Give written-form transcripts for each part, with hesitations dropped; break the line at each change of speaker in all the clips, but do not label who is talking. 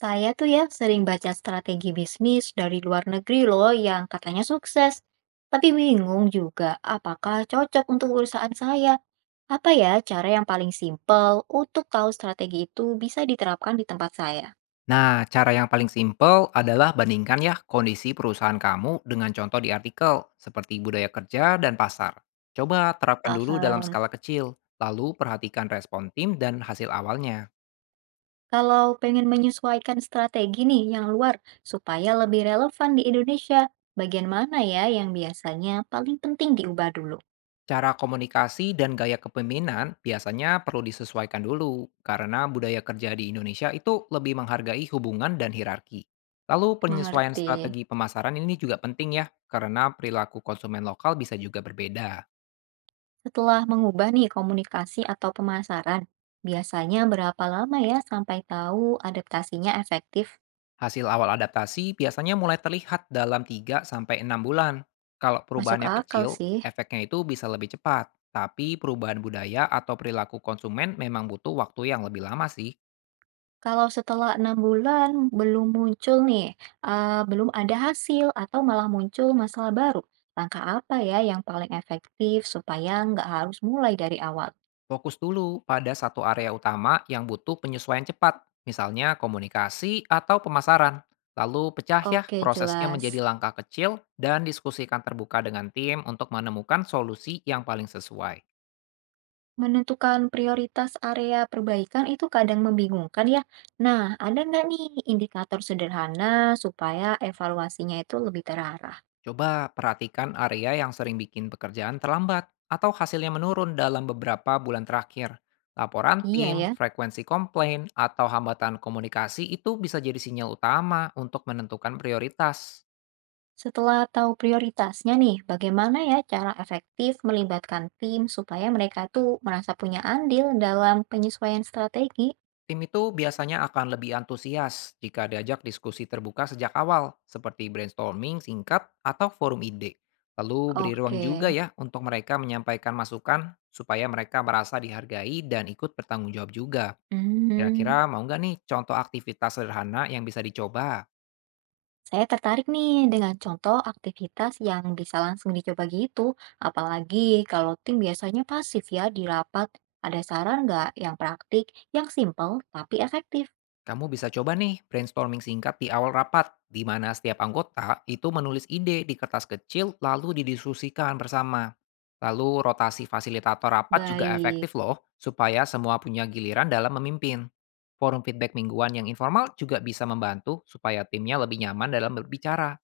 Saya tuh ya sering baca strategi bisnis dari luar negeri loh yang katanya sukses. Tapi bingung juga apakah cocok untuk perusahaan saya. Apa ya cara yang paling simpel untuk tahu strategi itu bisa diterapkan di tempat saya?
Nah, cara yang paling simpel adalah bandingkan ya kondisi perusahaan kamu dengan contoh di artikel, seperti budaya kerja dan pasar. Coba terapkan dulu dalam
Paham.
skala kecil, lalu perhatikan respon tim dan hasil awalnya.
Kalau pengen menyesuaikan strategi nih yang luar supaya lebih relevan di Indonesia, bagian mana ya yang biasanya paling penting diubah dulu?
Cara komunikasi dan gaya kepemimpinan biasanya perlu disesuaikan dulu, karena budaya kerja di Indonesia itu lebih menghargai hubungan dan hierarki. Lalu penyesuaian
Mengerti.
strategi pemasaran ini juga penting ya, karena perilaku konsumen lokal bisa juga berbeda.
Setelah mengubah nih komunikasi atau pemasaran, biasanya berapa lama ya sampai tahu adaptasinya efektif?
Hasil awal adaptasi biasanya mulai terlihat dalam tiga sampai enam bulan. Kalau
Masuk
perubahannya
akal
kecil,
sih.
efeknya itu bisa lebih cepat. Tapi perubahan budaya atau perilaku konsumen memang butuh waktu yang lebih lama sih.
Kalau setelah 6 bulan belum muncul nih, belum ada hasil atau malah muncul masalah baru, langkah apa ya yang paling efektif supaya nggak harus mulai dari awal?
Fokus dulu pada satu area utama yang butuh penyesuaian cepat, misalnya komunikasi atau pemasaran. Lalu pecah ya
Oke,
prosesnya menjadi
jelas.
langkah kecil dan diskusikan terbuka dengan tim untuk menemukan solusi yang paling sesuai.
Menentukan prioritas area perbaikan itu kadang membingungkan ya. Nah, ada nggak nih indikator sederhana supaya evaluasinya itu lebih terarah?
Coba perhatikan area yang sering bikin pekerjaan terlambat atau hasilnya menurun dalam beberapa bulan terakhir. Laporan
Iya
tim,
ya.
frekuensi komplain, atau hambatan komunikasi itu bisa jadi sinyal utama untuk menentukan prioritas.
Setelah tahu prioritasnya nih, bagaimana ya cara efektif melibatkan tim supaya mereka tuh merasa punya andil dalam penyesuaian strategi?
Tim itu biasanya akan lebih antusias jika diajak diskusi terbuka sejak awal, seperti brainstorming singkat atau forum ide. Lalu beri ruang
Oke.
juga ya untuk mereka menyampaikan masukan supaya mereka merasa dihargai dan ikut bertanggung jawab juga.
Hmm.
Kira-kira mau nggak nih contoh aktivitas sederhana yang bisa dicoba?
Saya tertarik nih dengan contoh aktivitas yang bisa langsung dicoba gitu, apalagi kalau tim biasanya pasif ya di rapat. Ada saran nggak yang praktik, yang simple tapi efektif?
Kamu bisa coba nih brainstorming singkat di awal rapat, di mana setiap anggota itu menulis ide di kertas kecil lalu didiskusikan bersama. Lalu rotasi fasilitator rapat juga
Baik,
efektif loh, supaya semua punya giliran dalam memimpin. Forum feedback mingguan yang informal juga bisa membantu supaya timnya lebih nyaman dalam berbicara.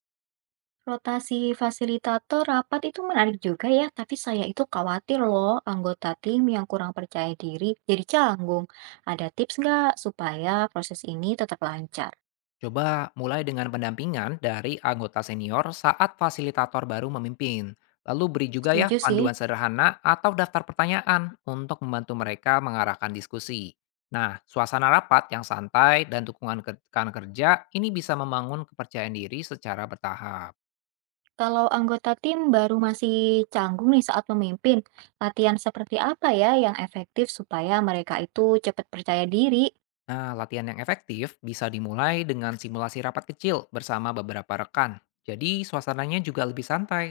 rotasi fasilitator rapat itu menarik juga ya, tapi saya itu khawatir loh anggota tim yang kurang percaya diri jadi canggung. Ada tips nggak supaya proses ini tetap lancar?
Coba mulai dengan pendampingan dari anggota senior saat fasilitator baru memimpin. Lalu beri juga ya
Setuju sih.
panduan sederhana atau daftar pertanyaan untuk membantu mereka mengarahkan diskusi. Nah, suasana rapat yang santai dan dukungan rekan kerja ini bisa membangun kepercayaan diri secara bertahap.
Kalau anggota tim baru masih canggung nih saat memimpin, latihan seperti apa ya yang efektif supaya mereka itu cepat percaya diri?
Nah, latihan yang efektif bisa dimulai dengan simulasi rapat kecil bersama beberapa rekan. Jadi, suasananya juga lebih santai.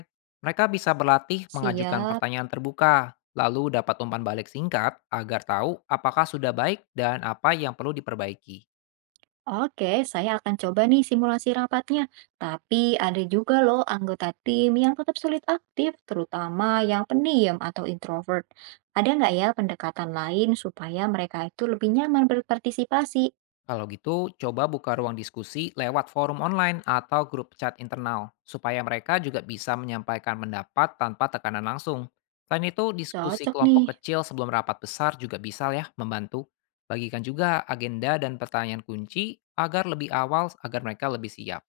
Mereka bisa berlatih mengajukan
Siap.
pertanyaan terbuka, lalu dapat umpan balik singkat agar tahu apakah sudah baik dan apa yang perlu diperbaiki.
Oke, saya akan coba nih simulasi rapatnya. Tapi ada juga loh anggota tim yang tetap sulit aktif, terutama yang pendiam atau introvert. Ada nggak ya pendekatan lain supaya mereka itu lebih nyaman berpartisipasi?
Kalau gitu, coba buka ruang diskusi lewat forum online atau grup chat internal, supaya mereka juga bisa menyampaikan pendapat tanpa tekanan langsung. Selain itu, diskusi
Cocok nih.
kelompok kecil sebelum rapat besar juga bisa ya membantu. Bagikan juga agenda dan pertanyaan kunci agar lebih awal agar mereka lebih siap.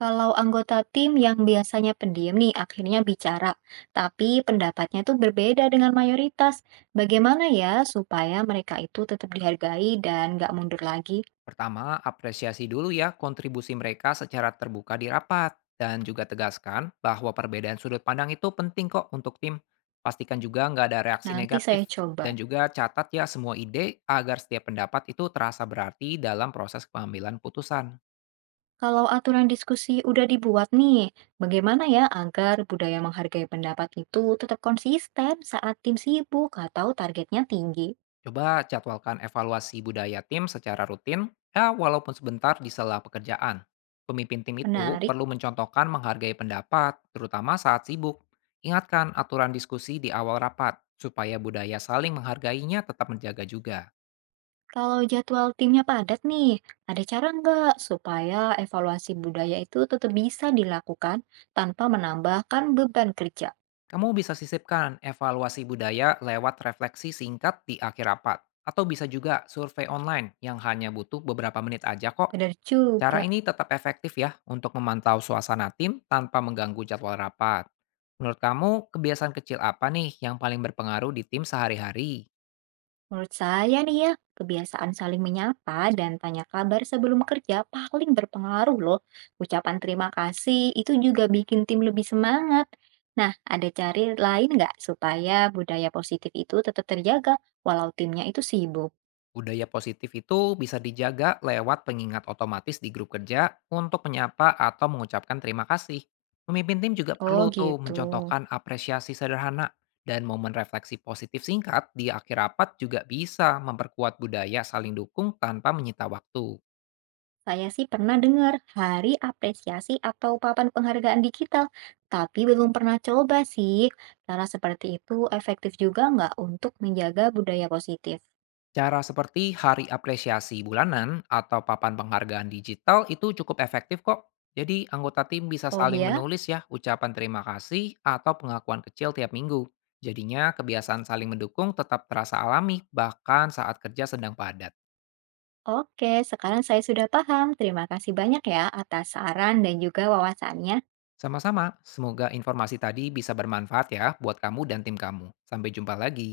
Kalau anggota tim yang biasanya pendiam nih akhirnya bicara, tapi pendapatnya tuh berbeda dengan mayoritas. Bagaimana ya supaya mereka itu tetap dihargai dan nggak mundur lagi?
Pertama, apresiasi dulu ya kontribusi mereka secara terbuka di rapat dan juga tegaskan bahwa perbedaan sudut pandang itu penting kok untuk tim. Pastikan juga nggak ada reaksi
Nanti saya
negatif
coba.
dan juga catat ya semua ide agar setiap pendapat itu terasa berarti dalam proses pengambilan putusan.
Kalau aturan diskusi udah dibuat nih, bagaimana ya agar budaya menghargai pendapat itu tetap konsisten saat tim sibuk atau targetnya tinggi?
Coba jadwalkan evaluasi budaya tim secara rutin, ya walaupun sebentar di sela pekerjaan. Pemimpin tim itu
Menarik.
perlu mencontohkan menghargai pendapat, terutama saat sibuk. Ingatkan aturan diskusi di awal rapat, supaya budaya saling menghargainya tetap menjaga juga.
Kalau jadwal timnya padat nih, ada cara nggak supaya evaluasi budaya itu tetap bisa dilakukan tanpa menambahkan beban kerja?
Kamu bisa sisipkan evaluasi budaya lewat refleksi singkat di akhir rapat, atau bisa juga survei online yang hanya butuh beberapa menit aja kok.
Benar
Cara
juga.
ini tetap efektif ya untuk memantau suasana tim tanpa mengganggu jadwal rapat. Menurut kamu, kebiasaan kecil apa nih yang paling berpengaruh di tim sehari-hari?
Menurut saya nih ya, kebiasaan saling menyapa dan tanya kabar sebelum kerja paling berpengaruh loh. Ucapan terima kasih itu juga bikin tim lebih semangat. Nah, ada cari lain nggak supaya budaya positif itu tetap terjaga walau timnya itu sibuk?
Budaya positif itu bisa dijaga lewat pengingat otomatis di grup kerja untuk menyapa atau mengucapkan terima kasih. Pemimpin tim juga
Oh
perlu tuh
gitu.
mencontohkan apresiasi sederhana dan momen refleksi positif singkat di akhir rapat juga bisa memperkuat budaya saling dukung tanpa menyita waktu.
Saya sih pernah dengar hari apresiasi atau papan penghargaan digital, tapi belum pernah coba sih. Cara seperti itu efektif juga nggak untuk menjaga budaya positif?
Cara seperti hari apresiasi bulanan atau papan penghargaan digital itu cukup efektif kok. Jadi anggota tim bisa
Oh
saling
ya?
menulis ya ucapan terima kasih atau pengakuan kecil tiap minggu. Jadinya kebiasaan saling mendukung tetap terasa alami bahkan saat kerja sedang padat.
Oke, sekarang saya sudah paham. Terima kasih banyak ya atas saran dan juga wawasannya.
Sama-sama, semoga informasi tadi bisa bermanfaat ya buat kamu dan tim kamu. Sampai jumpa lagi.